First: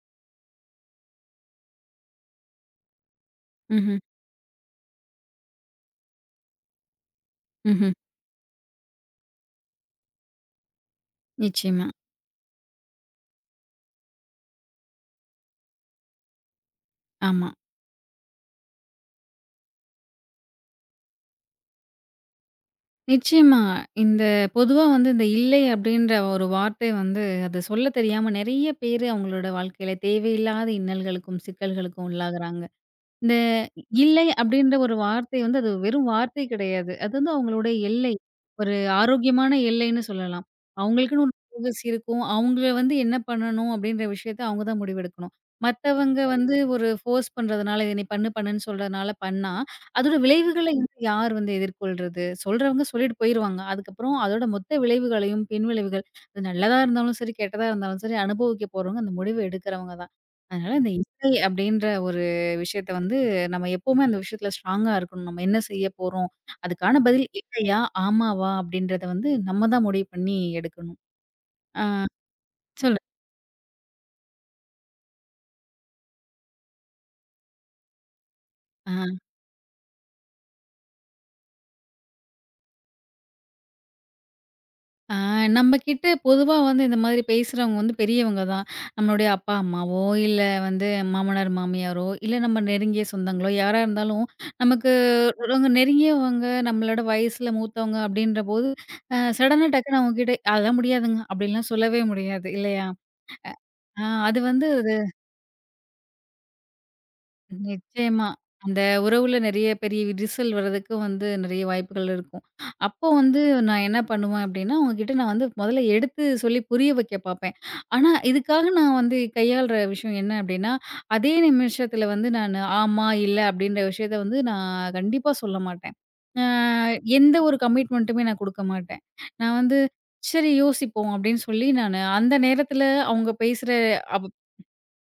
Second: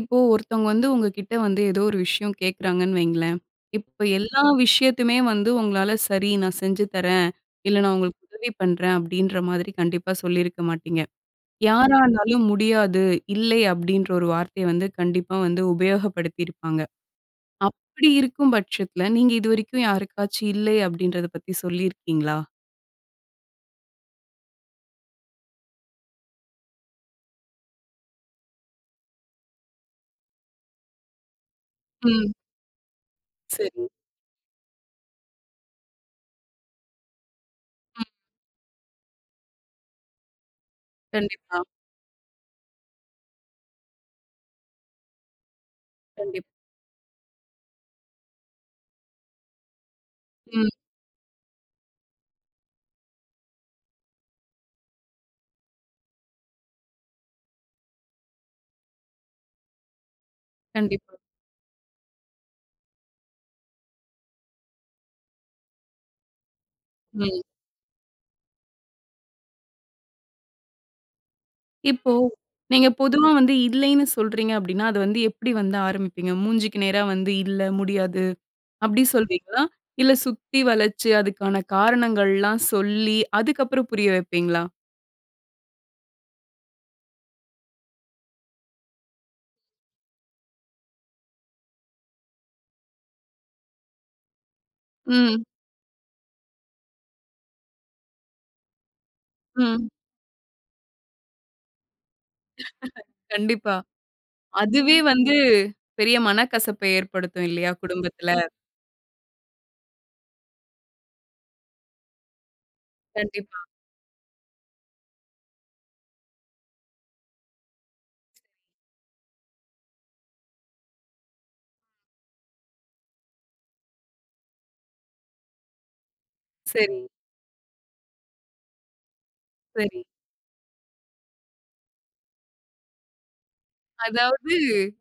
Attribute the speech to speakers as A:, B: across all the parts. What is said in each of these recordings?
A: இப்போ ஒருத்தவங்க வந்து உங்ககிட்ட வந்து ஏதோ ஒரு விஷயம் கேட்குறாங்கன்னு வைங்களேன்.
B: ம்ஹ்ம்.
A: இப்ப எல்லா விஷயத்தையுமே வந்து உங்களால சரி நான் செஞ்சு தரேன். இல்ல
B: ம்ஹ்ம்.
A: நான் உங்களுக்கு உதவி பண்றேன் அப்படின்ற மாதிரி கண்டிப்பா சொல்லியிருக்க மாட்டீங்க.
B: நிச்சயமா.
A: யாரா இருந்தாலும் முடியாது, இல்லை அப்படின்ற ஒரு வார்த்தைய வந்து கண்டிப்பா வந்து உபயோகப்படுத்தியிருப்பாங்க.
B: ஆமா.
A: அப்படி இருக்கும் பட்சத்துல நீங்க இதுவரைக்கும் யாருக்காச்சும் இல்லை அப்படின்றத பத்தி சொல்லியிருக்கீங்களா?
B: நிச்சயமா. இந்த பொதுவா வந்து இந்த "இல்லை" அப்படின்ற ஒரு வார்த்தை வந்து அத சொல்ல தெரியாம நெறைய பேரு அவங்களோட வாழ்க்கையில தேவையில்லாத இன்னல்களுக்கும், சிக்கல்களுக்கும்
A: ம்.
B: உள்ளாகுறாங்க. இந்த
A: சரி.
B: "இல்லை" அப்படின்ற ஒரு வார்த்தை வந்து அது வெறும் வார்த்தை கிடையாது. அது வந்து அவங்களுடைய
A: ம்.
B: எல்லை. ஒரு ஆரோக்கியமான எல்லைன்னு சொல்லலாம். அவங்களுக்குன்னு ஒரு
A: கண்டிப்பா,
B: ஃபோகஸ் இருக்கும். அவங்கள வந்து என்ன பண்ணணும் அப்படின்ற விஷயத்த அவங்க தான் முடிவெடுக்கணும். மத்தவங்க
A: கண்டிப்பா.
B: வந்து ஒரு ஃபோர்ஸ் பண்றதுனால, "இத நீ பண்ணு, பண்ணுன்னு" சொல்றதுனால பண்ணா, அதோட
A: ம்.
B: விளைவுகளை வந்து யார் வந்து எதிர்கொள்றது? சொல்றவங்க சொல்லிட்டு போயிருவாங்க. அதுக்கப்புறம் அதோட மொத்த விளைவுகளையும், பின் விளைவுகள் அது நல்லதா இருந்தாலும் சரி, கெட்டதா இருந்தாலும் சரி, அனுபவிக்க போறவங்க அந்த முடிவு எடுக்கிறவங்க தான். அதனால இந்த
A: கண்டிப்பா.
B: இசை அப்படின்ற ஒரு விஷயத்த வந்து நம்ம எப்பவுமே அந்த விஷயத்துல ஸ்ட்ராங்கா இருக்கணும். நம்ம என்ன செய்ய போறோம்? அதுக்கான பதில்
A: ம்.
B: இல்லையா? ஆமாவா? அப்படின்றத வந்து நம்ம தான் முடிவு பண்ணி எடுக்கணும். ஆ
A: இப்போ, நீங்க
B: சொல்லு.
A: பொதுவா வந்து இல்லைன்னு சொல்றீங்க அப்டின்னா, அது வந்து எப்டி வந்து ஆரம்பிப்பீங்க? மூஞ்சிக்கு நேரா வந்து "இல்ல, முடியாது"
B: ஆ
A: அப்டி சொல்வீங்களா? இல்ல சுத்தி வளச்சு அதுக்கான காரணங்கள்லாம் சொல்லி, அதுக்கப்புறம் புரிய வைப்பீங்களா?
B: ஆ நம்மகிட்ட பொதுவா வந்து இந்த மாதிரி பேசுறவங்க வந்து பெரியவங்க தான். நம்மளுடைய அப்பா, அம்மாவோ, இல்ல வந்து மாமனார், மாமியாரோ, இல்ல நம்ம நெருங்கிய சொந்தங்களோ யாரா இருந்தாலும், நமக்கு
A: ம்,
B: ரொம்ப நெருங்கியவங்க, நம்மளோட வயசுல மூத்தவங்க அப்படின்றபோது, சடனா
A: ம்.
B: டக்குனு அவங்ககிட்ட அதெல்லாம் முடியாதுங்க அப்படிலாம் சொல்லவே முடியாது இல்லையா?
A: கண்டிப்பா.
B: அது வந்து
A: அதுவே வந்து பெரிய மனக்கசப்ப ஏற்படுத்தும் இல்லையா
B: நிச்சயமா.
A: குடும்பத்துல?
B: அந்த உறவுல நெறைய பெரிய விரிசல் வர்றதுக்கு வந்து நெறைய வாய்ப்புகள் இருக்கும். அப்போ வந்து
A: கண்டிப்பா.
B: நான் என்ன பண்ணுவேன் அப்டின்னா, அவங்ககிட்ட நான் வந்து மொதல்ல எடுத்து சொல்லி புரிய வைக்க பாப்பேன். ஆனா இதுக்காக நான் வந்து கையாள்ற விஷயம் என்ன அப்டின்னா, அதே நிமிஷத்துல வந்து நானு ஆமா, இல்ல அப்டின்ற விஷயத்த வந்து நான் கண்டிப்பா சொல்ல மாட்டேன். அ
A: சரி,
B: எந்த ஒரு கமிட்மெண்ட்டுமே நான் குடுக்க மாட்டேன். நான் வந்து
A: சரி.
B: சரி யோசிப்போம் அப்டின்னு சொல்லி நானு அந்த நேரத்துல அவங்க பேசுற
A: அதாவது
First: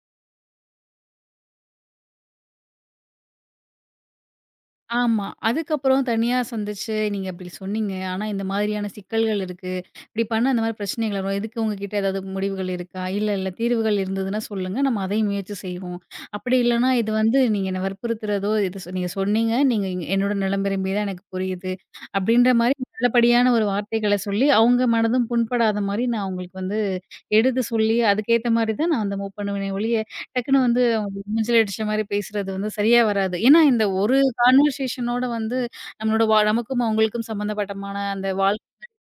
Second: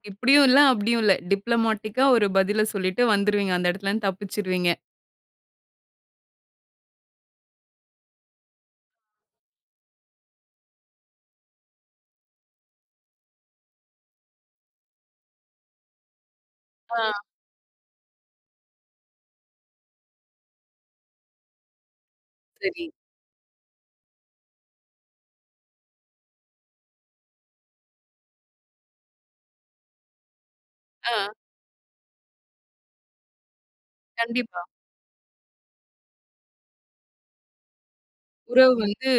A: இப்டியும் இல்ல, அப்டியும் இல்ல. டிப்ளமேட்டிக்கா ஒரு பதில சொல்லிட்டு வந்துருவீங்க. அந்த இடத்துலருந்து தப்பிச்சுருவீங்க.
B: ஆமா. அதுக்கப்புறம் தனியா சந்திச்சு, நீங்க இப்டி சொன்னீங்க. ஆனா, இந்த மாதிரியான சிக்கல்கள் இருக்கு. இப்டி பண்ணா இந்த மாரி பிரச்சனைகள் வரும். இதுக்கு உங்ககிட்ட ஏதாவது முடிவுகள் இருக்கா? இல்ல, இல்ல தீர்வுகள் இருந்ததுன்னா சொல்லுங்க. நம்ம அதையும் முயற்சி செய்வோம். அப்படி இல்லன்னா,
A: ஆ,
B: இது வந்து நீங்க என்ன வற்புறுத்துறதோ, இது சொ நீங்க சொன்னீங்க. என்னோட நிலம் விரும்பி தான் எனக்கு புரியுது. அப்டின்ற மாரி
A: சரி.
B: நல்லபடியான ஒரு வார்த்தைகள சொல்லி, அவங்க மனதும் புண்படாத மாரி நான் அவங்களுக்கு வந்து எடுத்து சொல்லி, அதுக்கேத்த மாரி தான் நான் வந்து மூவ் பண்ணுவேனே ஒழிய, டக்குன்னு வந்து அவங்களுக்கு
A: ஆ,
B: மூஞ்சில அடிச்ச மாரி பேசுறது வந்து சரியா வராது. ஏன்னா, இந்த ஒரு
A: கண்டிப்பா.
B: கான்வர்சேஷனோட வந்து நம்மளோட வா நமக்கும் அவங்களுக்கும் சம்மந்தப்பட்டமான அந்த வாழ்க்கை
A: உறவு வந்து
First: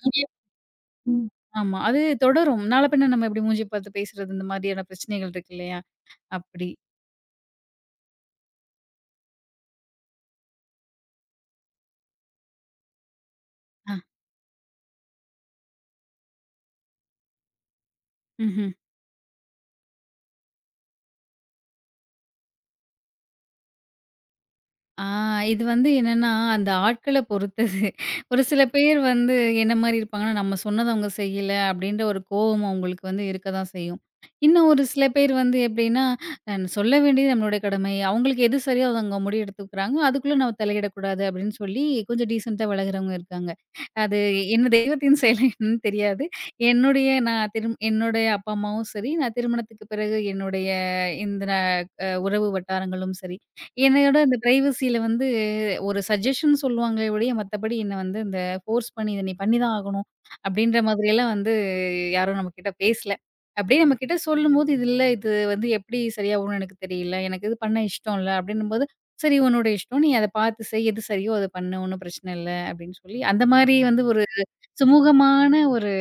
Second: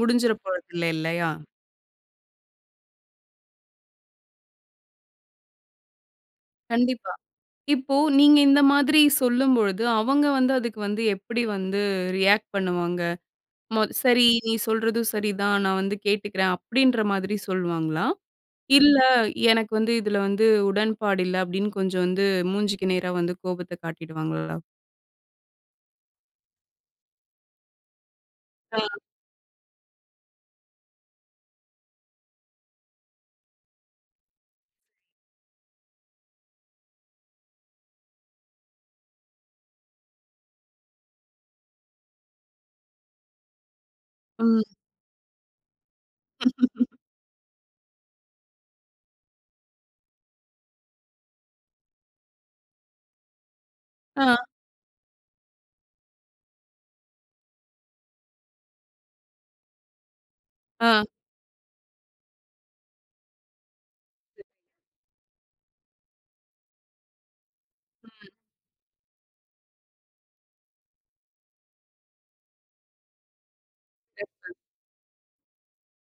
A: முடிஞ்சிற போறதில்ல
B: ம்.
A: இல்லையா?
B: ஆமா. அது தொடரும். நாள பின்ன நம்ம எப்படி மூஞ்சி பார்த்து பேசுறது, இந்த மாதிரியான பிரச்சனைகள் இருக்கு இல்லையா? அப்படி.
A: கண்டிப்பா. இப்போ நீங்க இந்த மாதிரி சொல்லும்பொழுது, அவங்க வந்து அதுக்கு வந்து எப்படி வந்து ரியாக்ட் பண்ணுவாங்க?
B: ஆ.
A: "சரி, நீ சொல்றதும் சரிதான். நான் வந்து கேட்டுக்கிறேன்." அப்படின்ற மாதிரி சொல்லுவாங்களா?
B: ம்ஹ்ம்.
A: இல்ல, "எனக்கு வந்து இதுல வந்து உடன்பாடு இல்ல." அப்படின்னு கொஞ்சம் வந்து மூஞ்சிக்கு நேரா வந்து கோபத்த காட்டிடுவாங்களா?
B: ஆ இது வந்து என்னன்னா, அந்த ஆட்கள பொறுத்தது. ஒரு சில
A: ஆ,
B: பேர் வந்து என்ன மாரி இருப்பாங்கன்னா, நம்ம சொன்னத அவங்க செய்யல அப்படின்ற ஒரு கோவம் அவங்களுக்கு வந்து இருக்க தான் செய்யும். இன்னும் ஒரு சில பேர் வந்து எப்படின்னா, சொல்ல வேண்டியது நம்மளுடைய கடமை. அவங்களுக்கு எது சரியோ அத அவங்க முடிவெடுத்துக்கிறாங்க. அதுக்குள்ள நம்ம தலையிடக்கூடாது அப்படின்னு சொல்லி கொஞ்சம் டீசென்ட்டா விலகுறவங்க இருக்காங்க. அது
A: ம்.
B: என்ன தெய்வத்தின் செயலா என்னன்னு தெரியாது. என்னுடைய அப்பா, அம்மாவும் சரி, நான் திருமணத்துக்கு பிறகு என்னுடைய இந்த அ உறவு வட்டாரங்களும் சரி என்னையோட
A: ஆ,
B: அந்த பிரைவசியில வந்து ஒரு சஜஷன் சொல்லுவாங்களே ஒழிய, மத்தபடி என்ன வந்து இந்த ஃபோர்ஸ் பண்ணி இத நீ பண்ணிதான் ஆகணும், அப்படின்ற
A: ஆ.
B: மாதிரியெல்லாம் வந்து யாரும் நம்மகிட்ட பேசல. அப்படியே நம்மகிட்ட சொல்லும்போது, "இது இல்ல, இது வந்து எப்படி சரியா வரும்னு எனக்கு தெரியல. எனக்கு இது பண்ண இஷ்டம்
A: ம்.
B: இல்ல." அப்படின்னும்போது, "சரி உன்னோட இஷ்டம். நீ அத பார்த்து செய். எது சரியோ அத பண்ணு. ஒண்ணும் பிரச்சனை இல்ல." அப்படின்னு சொல்லி, அந்த மாரி வந்து ஒரு சுமூகமான ஒரு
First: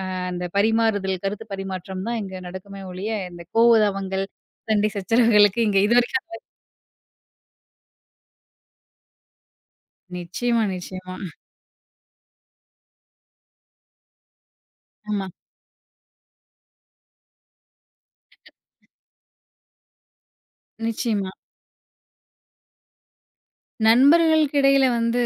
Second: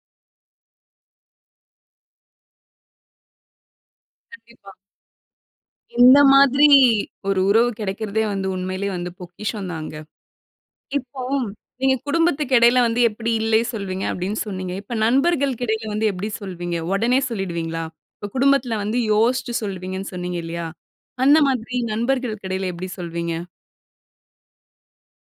B: அ அந்த பரிமாறுதல், கருத்து பரிமாற்றம் தான் இங்க நடக்குமே ஒழிய, இந்த கோவதாவங்கள்,
A: கண்டிப்பா.
B: சண்டை சச்சரவுகளுக்கு இங்க
A: இந்த
B: இதுவரைக்கும்
A: மாதிரி ஒரு உறவு கிடைக்கிறதே வந்து உண்மையிலேயே வந்து பொக்கிஷம் தாங்க.
B: நிச்சயமா, நிச்சயமா.
A: இப்போ நீங்க குடும்பத்துக்கு இடையில வந்து எப்படி இல்லை சொல்வீங்க அப்படின்னு சொன்னீங்க. இப்ப
B: ஆமா,
A: நண்பர்களுக்கு இடையில வந்து எப்படி சொல்வீங்க? உடனே சொல்லிடுவீங்களா? இப்ப குடும்பத்துல வந்து யோசிச்சு சொல்வீங்கன்னு சொன்னீங்க இல்லையா?
B: நிச்சயமா.
A: அந்த மாதிரி நண்பர்களுக்கு இடையில எப்படி சொல்வீங்க?
B: நண்பர்களுக்கு இடையில வந்து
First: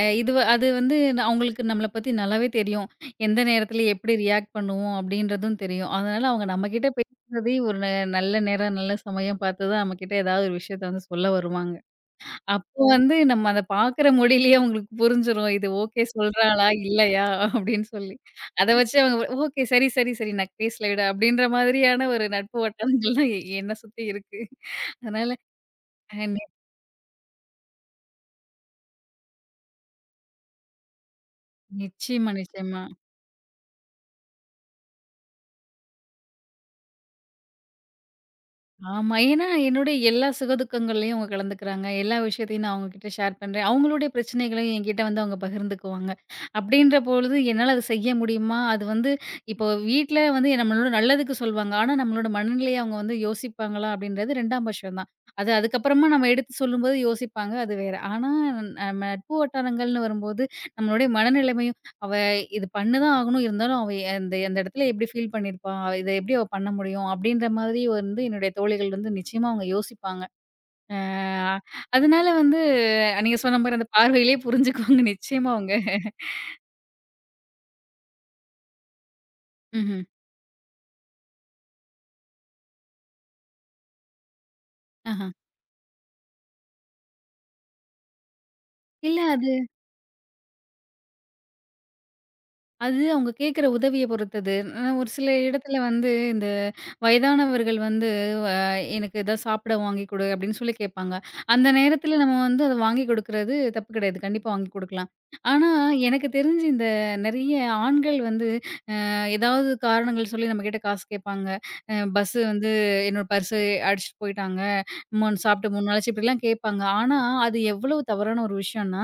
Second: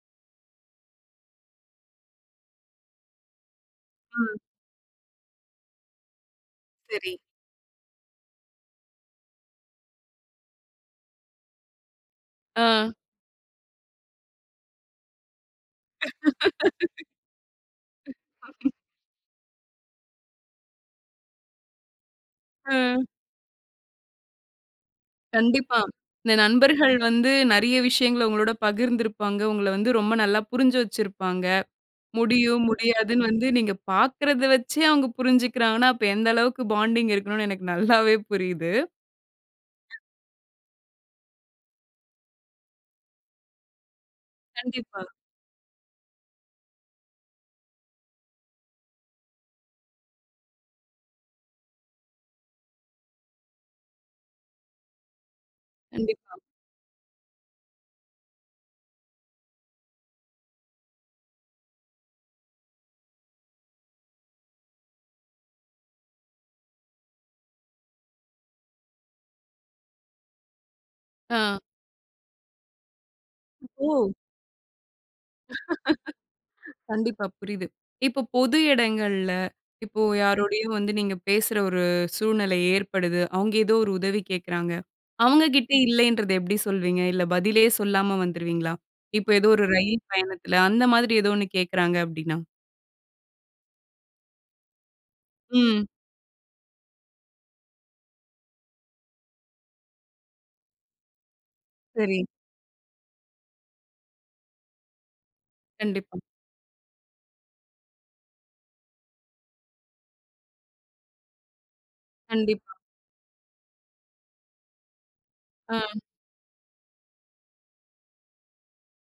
B: அ இது வ- அது வந்து ந- அவங்களுக்கு நம்மள பத்தி நல்லாவே தெரியும். எந்த நேரத்துல எப்படி
A: ம்.
B: ரியாக்ட் பண்ணுவோம் அப்படின்றதும் தெரியும். அதனால அவங்க நம்மகிட்ட
A: சரி.
B: பேசுறதே ஒரு ந நல்ல நேரம், நல்ல சமயம் பார்த்து தான் நம்மகிட்ட ஏதாவது ஒரு விஷயத்த வந்து சொல்ல வருவாங்க.
A: ஆ.
B: அப்போ வந்து நம்ம அத பார்க்குற மொழியிலேயே அவங்களுக்கு புரிஞ்சிரும். இது ஓகே சொல்றாளா? இல்லையா? அப்படின்னு சொல்லி. அத வச்சு அவங்க ஓகே சரி, சரி, சரி நான் பேசல விடு அப்படின்ற மாதிரியான ஒரு நட்பு
A: அ.
B: வட்டாரங்கள்லாம் என்ன சுத்தி இருக்கு. அதனால
A: கண்டிப்பா.
B: அ
A: இந்த
B: நி
A: நண்பர்கள் வந்து நெறைய விஷயங்கள உங்களோட பகிர்ந்திருப்பாங்க. உங்கள வந்து ரொம்ப நல்லா புரிஞ்சு வச்சிருப்பாங்க.
B: நிச்சயமா,
A: முடியும்,
B: நிச்சயமா.
A: முடியாதுன்னு வந்து நீங்க பார்க்கறத வச்சே அவங்க புரிஞ்சுக்கிறாங்கன்னா, அப்ப எந்த அளவுக்கு பாண்டிங் இருக்கணும்னு எனக்கு நல்லாவே புரியுது.
B: ஆமா. ஏன்னா, என்னுடைய எல்லா சுகதுக்கங்கள்லயும் அவங்க கலந்துக்கிறாங்க. எல்லா விஷயத்தையும் நான் அவங்ககிட்ட ஷேர் பண்றேன். அவங்களுடைய பிரச்சனைகளையும் என்கிட்ட
A: கண்டிப்பா.
B: வந்து அவங்க பகிர்ந்துக்குவாங்க. அப்படின்ற பொழுது என்னால அத செய்ய முடியுமா? அது வந்து இப்போ வீட்ல வந்து நம்மளோட நல்லதுக்கு சொல்வாங்க. ஆனா, நம்மளோட மனநிலைய அவங்க வந்து யோசிப்பாங்களா? அப்படின்றது 2ஆம் பட்சம் தான். அது அதுக்கப்புறமா நம்ம
A: கண்டிப்பா.
B: எடுத்து சொல்லும்போது யோசிப்பாங்க. அது வேற. ஆனா, நம்ம நட்பு வட்டாரங்கள்னு வரும்போது, நம்மளுடைய மனநிலைமை அவ இது பண்ணுதான் ஆகணும். இருந்தாலும் அந்த அந்த இடத்துல எப்படி ஃபீல் பண்ணியிருப்பா? இத எப்படி அவ பண்ண முடியும்? அப்படின்ற மாதிரி வந்து என்னுடைய தோழிகள் வந்து நிச்சயமா அவங்க யோசிப்பாங்க. அ
A: ஆ.
B: அதனால வந்து நீங்க சொன்ன மாரி அந்த
A: இப்போ
B: பார்வையிலேயே புரிஞ்சுக்குவாங்க நிச்சயமா அவங்க.
A: கண்டிப்பா புரியுது. இப்போ பொது இடங்கள்ல,
B: ம்ஹ்ம்.
A: இப்போ யாரோடையும் வந்து நீங்க பேசுற ஒரு சூழ்நிலை ஏற்படுது. அவங்க ஏதோ ஒரு உதவி கேட்கறாங்க.
B: ஆஹ.
A: அவங்க கிட்ட இல்லைன்றத எப்படி சொல்வீங்க? இல்ல பதிலே சொல்லாம வந்துருவீங்களா?
B: இல்ல
A: இப்போ ஏதோ
B: அது
A: ஒரு ரயில் பயணத்துல அந்த மாதிரி ஏதோ ஒண்ணு கேட்கறாங்க அப்படின்னா?
B: அது அவங்க கேட்கிற உதவிய பொறுத்தது. ஒரு சில இடத்துல
A: ம்.
B: வந்து இந்த வயதானவர்கள் வந்து அ எனக்கு ஏதாவது சாப்பிட வாங்கி கொடு அப்படின்னு சொல்லி கேட்பாங்க. அந்த
A: சரி.
B: நேரத்தில நம்ம வந்து அத வாங்கி கொடுக்குறது தப்பு கிடையாது. கண்டிப்பா வாங்கி குடுக்கலாம். ஆனா,
A: கண்டிப்பா.
B: எனக்கு தெரிஞ்சு இந்த நெறைய ஆண்கள் வந்து ஏதாவது காரணங்கள் சொல்லி நம்மகிட்ட காசு கேட்பாங்க. பஸ் வந்து
A: கண்டிப்பா.
B: என்னோட பர்ஸ் அடிச்சுட்டு போயிட்டாங்க. மூணு சாப்பிட்டு 3
A: ஆ.
B: நாளாச்சு இப்படிலாம் கேட்பாங்க. ஆனா, அது எவ்வளவு தவறான ஒரு விஷயம்னா,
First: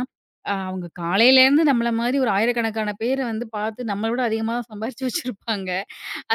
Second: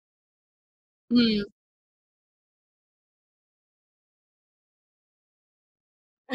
B: அவங்க
A: ம்.
B: காலையிலேருந்து நம்மள மாரி ஒரு 1000கணக்கான பேர வந்து பார்த்து நம்மள விட அதிகமா சம்பாரிச்சு வச்சிருப்பாங்க.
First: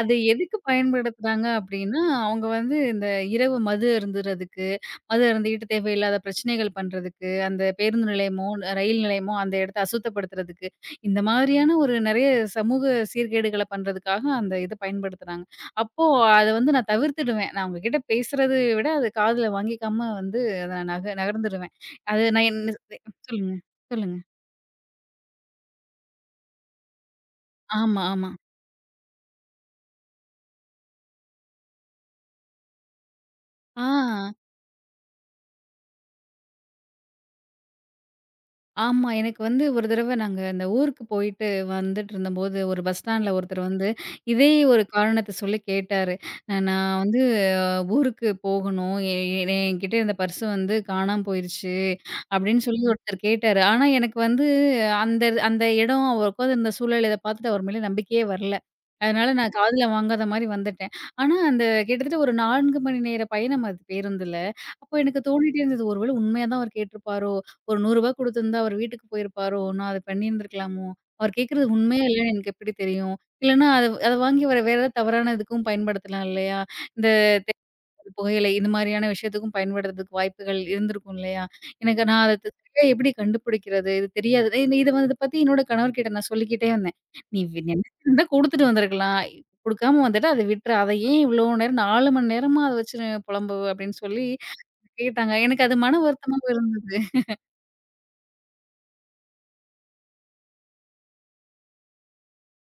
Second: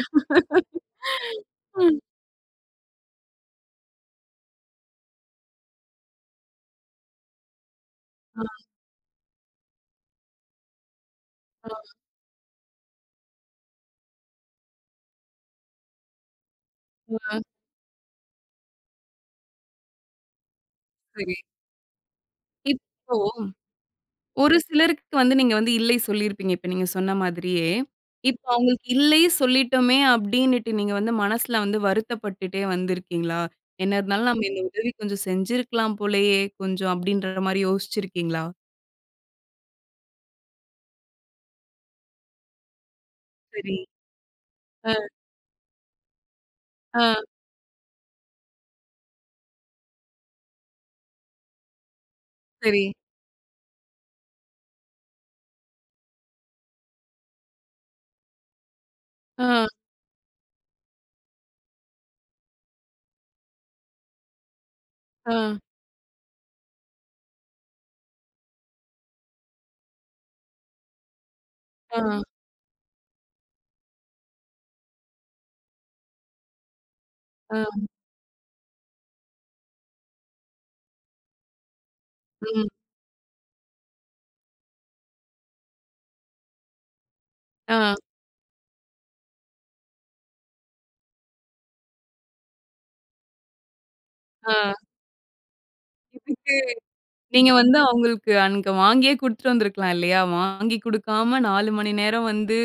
B: அது எதுக்கு பயன்படுத்துறாங்க அப்டின்னா, அவங்க வந்து இந்த இரவு மது அருந்துறதுக்கு, மது அருந்திட்டு தேவையில்லாத பிரச்சனைகள் பண்றதுக்கு, அந்த பேருந்து நிலையமோ,
A: ஆ,
B: ரயில் நிலையமோ அந்த இடத்த அசுத்தப்படுத்துறதுக்கு, இந்த
A: ஆ,
B: மாதிரியான ஒரு நெறைய சமூக சீர்கேடுகள பண்றதுக்காக அந்த இத பயன்படுத்துறாங்க. அப்போ அத வந்து நான்
A: ஆ.
B: தவிர்த்துடுவேன். நான் அவங்க கிட்ட பேசுறத விட அது காதுல வாங்கிக்காம வந்து அத நக
A: சரி.
B: நகர்ந்துடுவேன். அது நான் என்
A: இப்போ
B: சொல்லுங்க, சொல்லுங்க.
A: ஒரு சிலருக்கு வந்து நீங்க வந்து இல்லை சொல்லியிருப்பீங்க. இப்ப நீங்க சொன்ன மாதிரியே.
B: ஆமா, ஆமா.
A: இப்ப அவங்களுக்கு இல்லை சொல்லிட்டோமே அப்டின்னுட்டு நீங்க வந்து மனசுல வந்து வருத்தப்பட்டுட்டே வந்திருக்கீங்களா?
B: ஆ.
A: என்ன இருந்தாலும் நம்ம இந்த உதவி கொஞ்சம் செஞ்சிருக்கலாம் போலயே கொஞ்சம் அப்டின்ற மாரி யோசிச்சிருக்கீங்களா?
B: ஆமா. எனக்கு வந்து ஒரு தடவ நாங்க அந்த ஊருக்கு போயிட்டு வந்துட்டுருந்தம்போது, ஒரு பஸ் ஸ்டாண்ட்ல ஒருத்தர்
A: சரி.
B: வந்து இதே ஒரு
A: அ,
B: காரணத்த சொல்லி கேட்டாரு. "நான் வந்து
A: ஆ,
B: ஊருக்கு போகணும். எ எ என்கிட்ட இருந்த பர்ஸு வந்து காணாம போயிருச்சு." அப்படின்னு சொல்லி
A: சரி.
B: ம். ஒருத்தர் கேட்டாரு. ஆனா எனக்கு வந்து அந்த அந்த இடம் அவர் உட்காந்துருந்த சூழல் இத பார்த்துட்டு அவர் மேல நம்பிக்கையே வரல. அதனால நான்
A: ஆ,
B: காதுல வாங்காத மாரி வந்துட்டேன். ஆனா அந்த கிட்டத்தட்ட ஒரு 4 மணி நேர பயணம் அது பேருந்துல. அப்போ எனக்கு
A: ஆ,
B: தோணிட்டே இருந்தது, "ஒருவேள உண்மையா தான் அவர் கேட்டிருப்பாரோ?" ஒரு ரூ. 100 குடுத்திருந்தா அவர் வீட்டுக்கு போயிருப்பாரோ! நான் அத பண்ணியிருந்திருக்கலாமோ! அவர் கேட்கிறது
A: ஆ,
B: உண்மையா இல்லையான்னு எனக்கு எப்படி தெரியும்? இல்லன்னா அத அத வாங்கி வேற வேற ஏதாவது தவறான இதுக்கும் பயன்படுத்தலாம் இல்லையா? இந்த
A: ஆ,
B: தேவையில்லாத புகையிலை இந்த மாரியான விஷயத்துக்கும் பயன்படுத்துறதுக்கு வாய்ப்புகள் இருந்திருக்கும் இல்லையா? எனக்கு நான் அத த்
A: ம்,
B: சரியா எப்படி கண்டுபிடிக்கிறது? இது தெரியாது. இத வந்து இத பத்தி என்னோட கணவர்கிட்ட நான் சொல்லிக்கிட்டே இருந்தேன்.
A: ஆ,
B: நினைச்சிருந்தா குடுத்துட்டு வந்திருக்கலாம். குடுக்காம வந்துட்ட அத விட்டுரு. அத ஏன் இவ்வளோ நேரம் 4 மணி நேரமா அத வச்சு புலம்புவ?" அப்படின்னு சொல்லி கேட்டாங்க. எனக்கு அது மன வருத்தமாவும்
A: ஆ.
B: இருந்தது.
A: நீங்க வந்து அவங்களுக்கு அன்னைக்கு வாங்கியே குடுத்துட்டு வந்திருக்கலாம் இல்லையா? வாங்கி குடுக்காம 4 மணி நேரம் வந்து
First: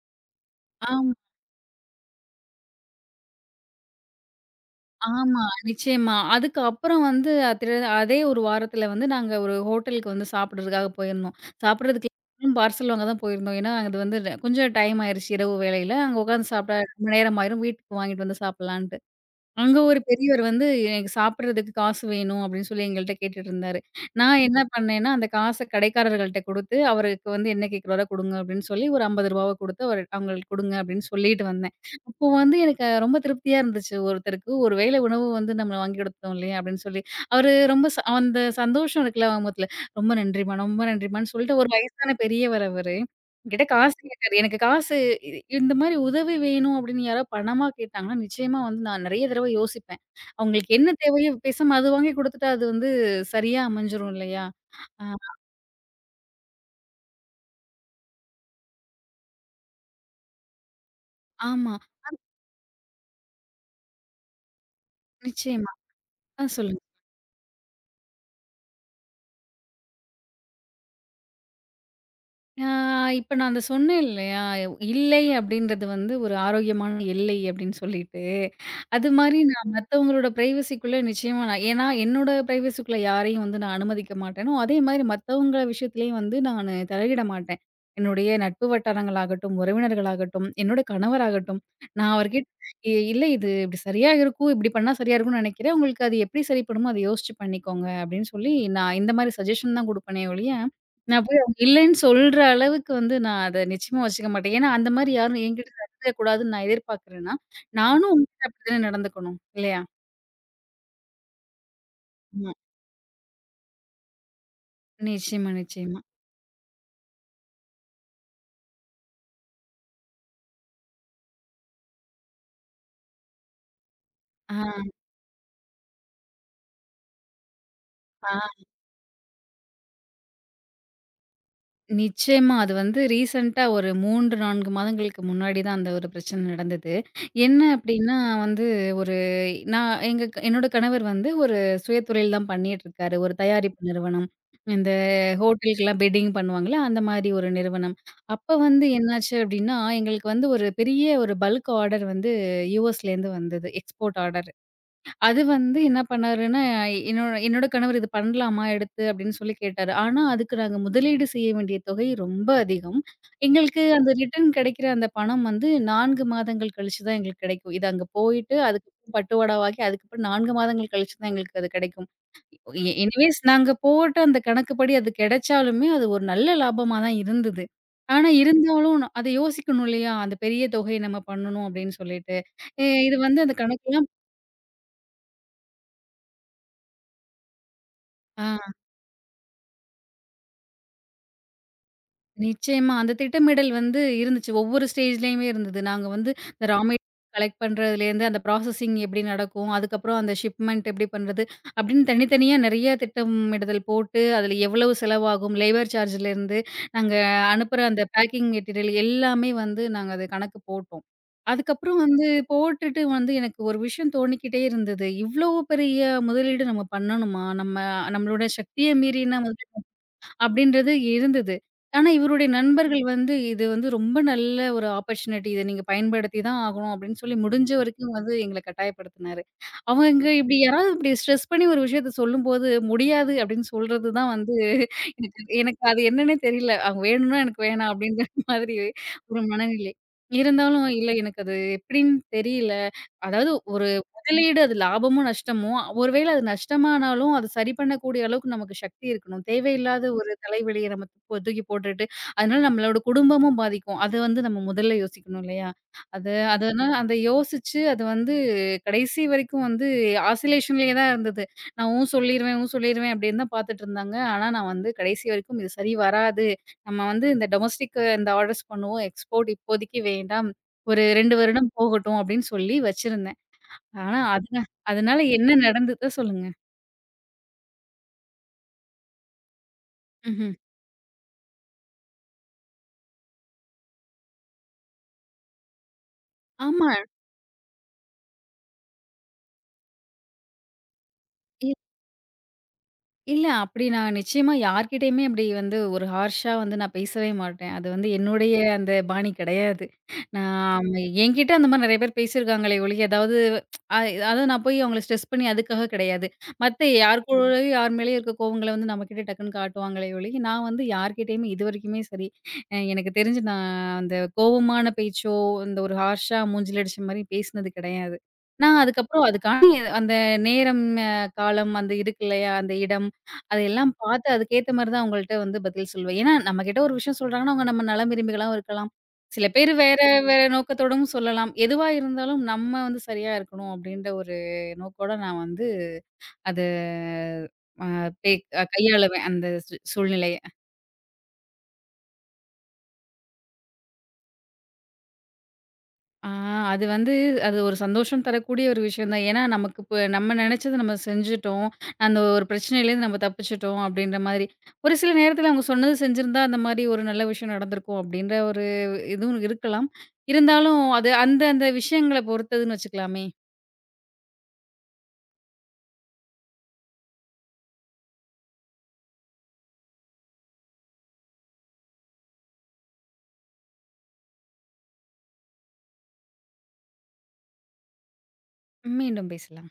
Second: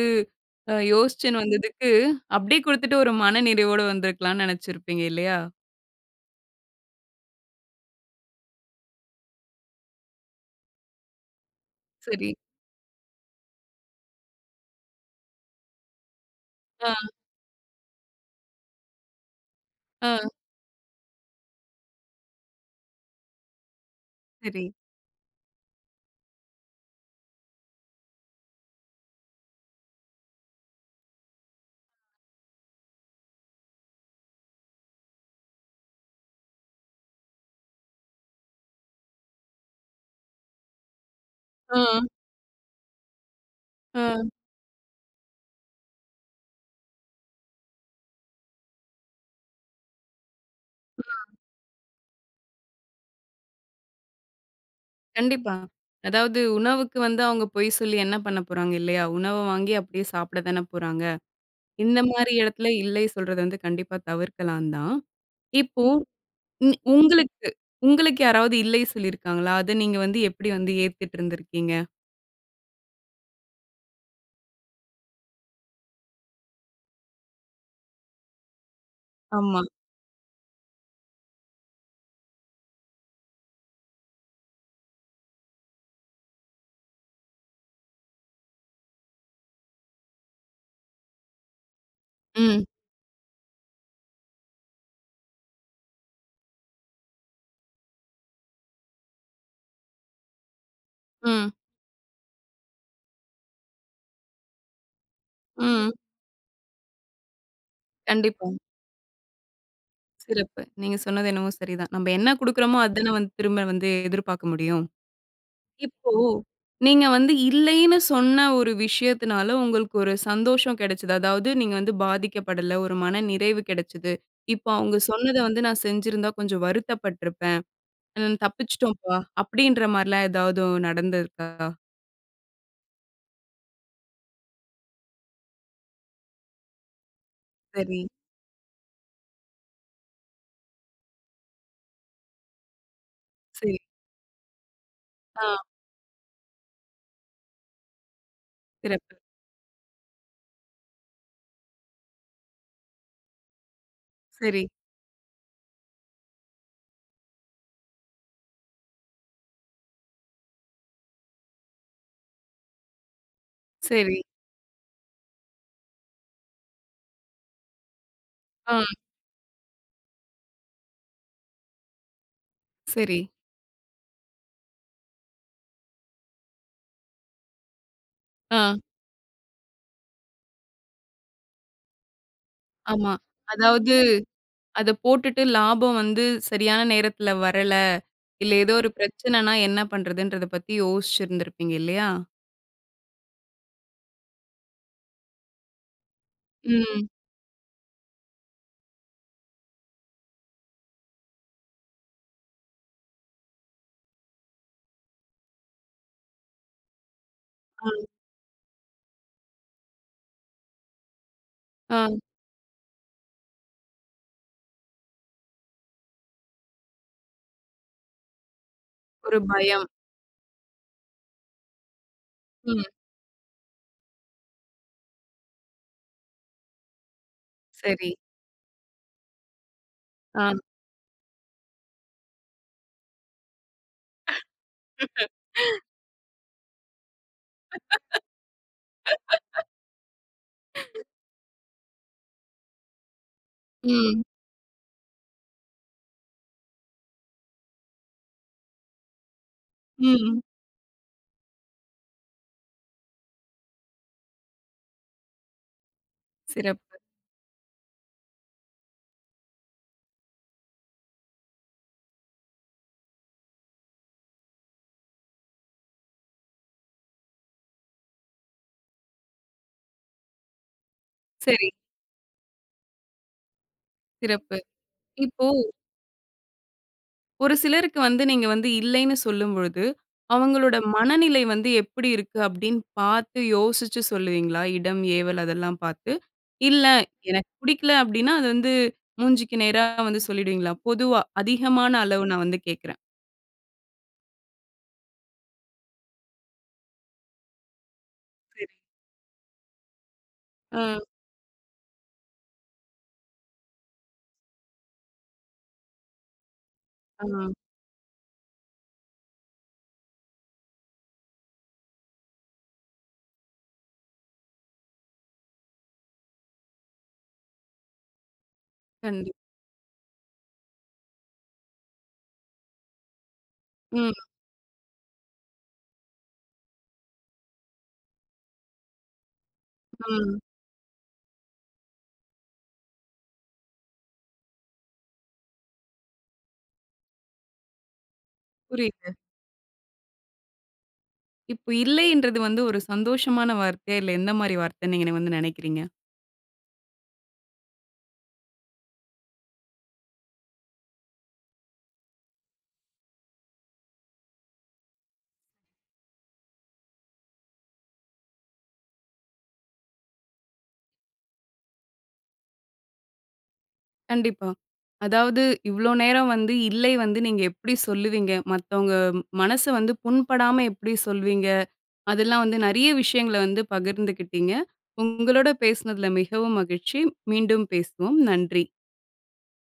A: அ
B: ஆமா.
A: யோசிச்சுன்னு வந்ததுக்கு, அப்படியே குடுத்துட்டு ஒரு மன நிறைவோட வந்திருக்கலாம்னு நெனச்சிருப்பீங்க இல்லையா?
B: ஆமா, நிச்சயமா. அதுக்கு அப்புறம் வந்து அதே ஒரு வாரத்துல வந்து நாங்க ஒரு ஹோட்டலுக்கு வந்து சாப்பிடுறதுக்காக போயிருந்தோம். சாப்பிடுறதுக்கு
A: சரி.
B: பார்சல் வாங்க தான் போயிருந்தோம். ஏன்னா, அது வந்து கொஞ்சம் டைம் ஆயிருச்சு இரவு வேளையில. அங்க உட்காந்து சாப்பிட்டா
A: ஆ,
B: ரொம்ப நேரம் ஆயிரும். வீட்டுக்கு வாங்கிட்டு வந்து சாப்பிடலான்ட்டு. அங்க ஒரு
A: ஆ,
B: பெரியவர் வந்து எனக்கு சாப்பிடுறதுக்கு காசு வேணும் அப்படின்னு சொல்லி எங்கள்ட்ட கேட்டுட்டு இருந்தாரு. நான் என்ன
A: சரி.
B: பண்ணேன்னா, அந்த காச கடைக்காரர்கள்ட்ட குடுத்து, அவருக்கு வந்து என்ன கேட்கிறாரோ குடுங்க அப்படின்னு சொல்லி ஒரு ரூ. 50 குடுத்து அவரு அவங்களுக்கு குடுங்க அப்படின்னு சொல்லிட்டு வந்தேன். அப்போ வந்து எனக்கு ரொம்ப திருப்தியா இருந்துச்சு. ஒருத்தருக்கு ஒரு வேளை உணவு வந்து நம்ம வாங்கி கொடுத்தோம் இல்லையா அப்படின்னு சொல்லி. அவரு ரொம்ப ச அந்த சந்தோஷம் இருக்குல்ல அவங்க முகத்துல, ரொம்ப நன்றிம்மா, ரொம்ப நன்றிம்மான்னு சொல்லிட்டு ஒரு
A: ஆ,
B: வயசான பெரியவர் அவரு. என்கிட்ட காசு
A: ஆ,
B: கேட்டாரு. எனக்கு காசு இ இந்த மாரி உதவி வேணும் அப்டின்னு யாராவது பணமா கேட்டாங்கன்னா, நிச்சயமா வந்து நான் நெறைய தடவ யோசிப்பேன். அவங்களுக்கு என்ன தேவையோ
A: ம்.
B: பேசாம அது வாங்கி குடுத்துட்டா அது வந்து சரியா அமைஞ்சிரும் இல்லையா? ஆ
A: கண்டிப்பா. அதாவது உணவுக்கு வந்து அவங்க பொய் சொல்லி என்ன பண்ண போறாங்க இல்லையா? உணவ வாங்கி அப்படியே சாப்பிட தானே போறாங்க.
B: ஆமா.
A: இந்த மாரி இடத்துல இல்லை சொல்றது வந்து கண்டிப்பா தவிர்க்கலாம் தான்.
B: நிச்சயமா.
A: இப்போ
B: சொல்லுங்க.
A: உங்களுக்கு உங்களுக்கு யாராவது இல்லை சொல்லியிருக்காங்களா? அத நீங்க வந்து எப்படி வந்து ஏத்துட்டு இருந்திருக்கீங்க?
B: ஆ இப்ப நான் அத சொன்னேன் இல்லையா? "இல்லை" அப்படின்றது வந்து ஒரு ஆரோக்கியமான எல்லை அப்படின்னு சொல்லிட்டு, அது மாரி
A: ஆமா.
B: நான் மத்தவங்களோட பிரைவசிக்குள்ள நிச்சயமா நான் ஏன்னா என்னோட பிரைவசிக்குள்ள யாரையும் வந்து நான் அனுமதிக்க மாட்டேனோ, அதே மாதிரி மத்தவங்க விஷயத்துலயும் வந்து நானு தலையிட மாட்டேன். என்னுடைய நட்பு வட்டாரங்களாகட்டும், உறவினர்களாகட்டும், என்னோட கணவராகட்டும், நான் அவர்கிட்ட
A: ம்,
B: இல்ல இது இப்படி சரியா இருக்கும். இப்படி பண்ணா சரியா இருக்கும்னு நெனைக்கிறேன். உங்களுக்கு அது எப்படி சரிப்படுமோ, அத யோசிச்சு பண்ணிக்கோங்க" அப்படின்னு சொல்லி நான் இந்த மாரி சஜஷன் தான் குடுப்பேனே ஒழிய நான் போய்
A: ம்,
B: அவங்க இல்லன்னு சொல்ற அளவுக்கு வந்து நான் அத நிச்சயமா வச்சுக்க மாட்டேன். ஏன்னா, அந்த மாரி யாரும் என்கிட்ட
A: ம்.
B: நடந்துக்கக்கூடாதுன்னு நான் எதிர்பார்க்கிறேன்னா, நானும் உங்ககிட்ட
A: கண்டிப்பா.
B: அப்படி தானே நடந்துக்கணும். இல்லையா?
A: சிறப்பு. நீங்க சொன்னது என்னவோ சரிதான். நம்ம என்ன
B: ஆமா.
A: குடுக்குறோமோ, அதானே வந்து திரும்ப வந்து எதிர்பார்க்க முடியும்.
B: நிச்சயமா, நிச்சயமா.
A: இப்போ நீங்க வந்து இல்லைன்னு சொன்ன ஒரு விஷயத்தினால உங்களுக்கு ஒரு சந்தோஷம் கிடைச்சது. அதாவது நீங்க வந்து பாதிக்கப்படல. ஒரு மன நிறைவு கிடைச்சது.
B: ஆ.
A: இப்போ அவங்க சொன்னத வந்து நான் செஞ்சிருந்தா கொஞ்சம் வருத்தப்பட்டுருப்பேன். ம்
B: ஆ.
A: தப்பிச்சுட்டோம்ப்பா அப்படின்ற மாரிலாம் ஏதாவது நடந்திருக்கா?
B: நிச்சயமா. அது வந்து ரீசென்ட்டா ஒரு 3, 4 மாதங்களுக்கு முன்னாடி தான் அந்த ஒரு பிரச்சனை நடந்தது. என்ன
A: சரி,
B: அப்டின்னா வந்து ஒரு என்னோட கணவர் வந்து ஒரு சுயதொழில் தான் பண்ணிட்டுருக்காரு. ஒரு
A: சரி.
B: தயாரிப்பு நிறுவனம். இந்த
A: ஆ
B: ஹோட்டலுக்கெல்லாம் பெட்டிங் பண்ணுவாங்கல்ல, அந்த மாரி ஒரு நிறுவனம். அப்ப வந்து
A: சிறப்பு.
B: என்னாச்சு அப்டின்னா, எங்களுக்கு வந்து ஒரு பெரிய ஒரு பல்க் ஆர்டர் வந்து யுஎஸ்லேருந்து வந்தது. Export order.
A: சரி,
B: அது வந்து என்ன பண்ணாருன்னா, என்னோட என்னோட கணவர் இது பண்ணலாமா எடுத்து அப்படின்னு சொல்லி கேட்டாரு. ஆனா, அதுக்கு நாங்க முதலீடு செய்ய வேண்டிய தொகை ரொம்ப அதிகம். எங்களுக்கு அந்த
A: சரி.
B: ரிட்டர்ன் கிடைக்கிற அந்த பணம் வந்து 4 மாதங்கள் கழிச்சு தான் எங்களுக்கு கிடைக்கும். இது அங்க போயிட்டு
A: ஆ
B: அதுக்கப்புறம் பட்டுவாடாவாகி அதுக்கப்புறம் 4 மாதங்கள் கழிச்சு தான் எங்களுக்கு அது கிடைக்கும்.
A: சரி.
B: எனிவேஸ் நாங்க போட்ட அந்த கணக்குப்படி அது கிடைச்சாலுமே அது ஒரு நல்ல லாபமா தான் இருந்தது. ஆனா
A: ஆ
B: இருந்தாலும் அத யோசிக்கணும் இல்லையா? அந்த பெரிய தொகையை நம்ம பண்ணணும் அப்படின்னு சொல்லிட்டு.
A: ஆமா.
B: இது வந்து அந்த
A: அதாவது
B: கணக்கெல்லாம்
A: அத போட்டுட்டு லாபம் வந்து சரியான நேரத்துல வரல,
B: ஆ.
A: இல்ல ஏதோ ஒரு பிரச்சனைனா என்ன பண்றதுன்றத பத்தி யோசிச்சிருந்திருப்பீங்க இல்லையா?
B: நிச்சயமா. அந்த திட்டமிடல் வந்து இருந்துச்சு. ஒவ்வொரு ஸ்டேஜ்லயுமே இருந்தது. நாங்க வந்து இந்த ரா மெட்டீரியல்
A: ம்.
B: கலெக்ட் பண்றதுலேருந்து, அந்த ப்ராசஸிங் எப்படி நடக்கும், அதுக்கப்புறம் அந்த ஷிப்மென்ட் எப்படி பண்றது, அப்படின்னு தனித்தனியா நெறைய திட்டமிடுதல் போட்டு, அதில எவ்வளவு செலவாகும், லேபர் சார்ஜ்லேருந்து நாங்க அனுப்புற அந்த பேக்கிங் மெட்டீரியல் எல்லாமே வந்து நாங்க அது கணக்கு போட்டோம்.
A: ஆ
B: அதுக்கப்புறம் வந்து போட்டுட்டு வந்து எனக்கு ஒரு விஷயம் தோணிக்கிட்டே இருந்தது. இவ்வளவு பெரிய முதலீடு நம்ம பண்ணணுமா? நம்ம நம்மளோட சக்திய மீறின
A: ஒரு பயம்.
B: அப்படின்றது இருந்தது. ஆனா, இவருடைய ம்.
A: ம்.
B: நண்பர்கள் வந்து, "இது வந்து ரொம்ப நல்ல ஒரு ஆப்பர்ச்சுனிட்டி. இத நீங்க பயன்படுத்தி தான் ஆகணும்." அப்படின்னு சொல்லி முடிஞ்ச
A: சரி.
B: வரைக்கும் வந்து எங்கள கட்டாயப்படுத்தினாரு. அவங்க
A: ஆ.
B: இப்படி யாராவது இப்படி ஸ்ட்ரெஸ் பண்ணி ஒரு விஷயத்த சொல்லும்போது, "முடியாது" அப்படின்னு சொல்றது தான் வந்து எனக்கு எனக்கு அது என்னன்னே தெரியல. அவங்க வேணும்னா எனக்கு வேணாம் அப்படின்ற மாதிரி ஒரு மனநிலை. இருந்தாலும், "இல்ல எனக்கு அது எப்படின்னு தெரியல. அதாவது ஒரு
A: ம்.
B: முதலீடு அது லாபமோ, நஷ்டமோ, ஒருவேள அது நஷ்டமானாலும், அது சரி பண்ணக்கூடிய அளவுக்கு நமக்கு சக்தி இருக்கணும். தேவையில்லாத ஒரு
A: ம்.
B: தலைவலிய நம்ம தூக்கி போட்டுட்டு, அதனால நம்மளோட குடும்பமும் பாதிக்கும். அது வந்து நம்ம முதல்ல யோசிக்கணும் இல்லையா? அது அதனால
A: சிறப்பு.
B: அத யோசிச்சு அது வந்து கடைசி வரைக்கும் வந்து ஆசிலேஷன்லயே தான் இருந்தது. நான் "ஊ சொல்லிருவேன், ஊ சொல்லிருவேன்" அப்படின்னு தான் பாத்துட்டுருந்தாங்க. ஆனா நான் வந்து கடைசி வரைக்கும் இது சரி வராது. நம்ம வந்து இந்த டொமஸ்டிக் இந்த ஆர்டர்ஸ் பண்ணுவோம். எக்ஸ்போர்ட் இப்போதைக்கு வேண்டாம். ஒரு 2
A: சரி,
B: வருடம் போகட்டும் அப்படின்னு சொல்லி வச்சிருந்தேன். ஆனா,
A: சிறப்பு.
B: அதனால
A: இப்போ
B: என்ன நடந்ததோ சொல்லுங்க?
A: ஒரு சிலருக்கு வந்து நீங்க வந்து இல்லைன்னு சொல்லும்பொழுது,
B: ம்ஹ்ம்.
A: அவங்களோட மனநிலை வந்து எப்படி இருக்கு அப்படின்னு பார்த்து யோசிச்சு சொல்லுவீங்களா? இடம், ஏவல் அதெல்லாம் பார்த்து. இல்ல
B: ஆமா.
A: எனக்கு பிடிக்கல அப்படின்னா, அது வந்து மூஞ்சிக்கு நேரா வந்து சொல்லிடுவீங்களா? பொதுவா அதிகமான அளவு நான் வந்து கேட்கிறேன்.
B: இல்ல. அப்படி நான் நிச்சயமா யார்கிட்டயுமே அப்படி வந்து ஒரு ஹார்ஷா வந்து நான் பேசவே மாட்டேன். அது வந்து என்னுடைய
A: சரி.
B: அந்த பாணி கிடையாது. நான்
A: அ,
B: என்கிட்ட அந்த மாரி நெறைய பேர் பேசியிருக்காங்களே ஒழிய, அதாவது அதாவது நான் போய் அவங்கள ஸ்ட்ரெஸ் பண்ணி அதுக்காக கிடையாது. மத்த யார் ம்.
A: ஆ,
B: கூடயும் யார் மேலயும் இருக்க கோவங்கள வந்து நம்மகிட்ட டக்குன்னு காட்டுவாங்களே ஒழிய, நான் வந்து யார்கிட்டயுமே இதுவரைக்குமே சரி, எனக்கு தெரிஞ்சு நான் அந்த கோவமான பேச்சோ, இந்த ஒரு ஹார்ஷா மூஞ்சில அடிச்ச மாரி பேசினது கிடையாது. நான் அதுக்கப்புறம்
A: கண்டி
B: அதுக்கான அந்த நேரம், காலம் அந்த இருக்கு இல்லையா? அந்த இடம் அதையெல்லாம்
A: ம்,
B: பார்த்து அதுக்கேத்த மாரி தான் அவங்கள்ட்ட வந்து பதில் சொல்லுவேன். ஏன்னா, நம்மகிட்ட ஒரு விஷயம் சொல்றாங்கன்னா, அவங்க நம்ம நலம் விரும்பிகளாவும் இருக்கலாம். சில பேர் வேற
A: ம்.
B: வேற நோக்கத்தோடும் சொல்லலாம். எதுவா இருந்தாலும் நம்ம வந்து சரியா இருக்கணும் அப்படின்ற ஒரு நோக்கோட நான் வந்து அத அ பே
A: புரியுது.
B: கையாளுவேன் அந்த சூழ்நிலைய.
A: இப்போ இல்லைன்றது வந்து ஒரு சந்தோஷமான வார்த்தையா? இல்ல எந்த மாரி வார்த்தைன்னு நீங்க வந்து நினைக்கிறீங்க?
B: ஆ அது வந்து அது ஒரு சந்தோஷம் தரக்கூடிய ஒரு விஷயம் தான். ஏன்னா, நமக்கு இப்ப நம்ம நெனச்சத நம்ம செஞ்சுட்டோம். அந்த ஒரு பிரச்சனையிலேருந்து நம்ம தப்பிச்சுட்டோம் அப்டின்ற மாதிரி. ஒரு சில நேரத்தில அவங்க சொன்னது செஞ்சிருந்தா, அந்த மாரி ஒரு நல்ல விஷயம் நடந்திருக்கும் அப்டின்ற ஒரு இதுவும் இருக்கலாம். இருந்தாலும் அது அந்த அந்த விஷயங்கள பொறுத்ததுன்னு வச்சுக்கலாமே!
A: கண்டிப்பா. அதாவது இவ்ளோ நேரம் வந்து இல்லை வந்து நீங்க எப்படி சொல்லுவீங்க? மத்தவங்க மனச வந்து புண்படாம எப்படி சொல்வீங்க? அதெல்லாம் வந்து நெறைய விஷயங்கள வந்து பகிர்ந்துக்கிட்டீங்க. உங்களோட பேசினதுல மிகவும் மகிழ்ச்சி. மீண்டும் பேசுவோம். நன்றி.
B: மீண்டும் பேசலாம்.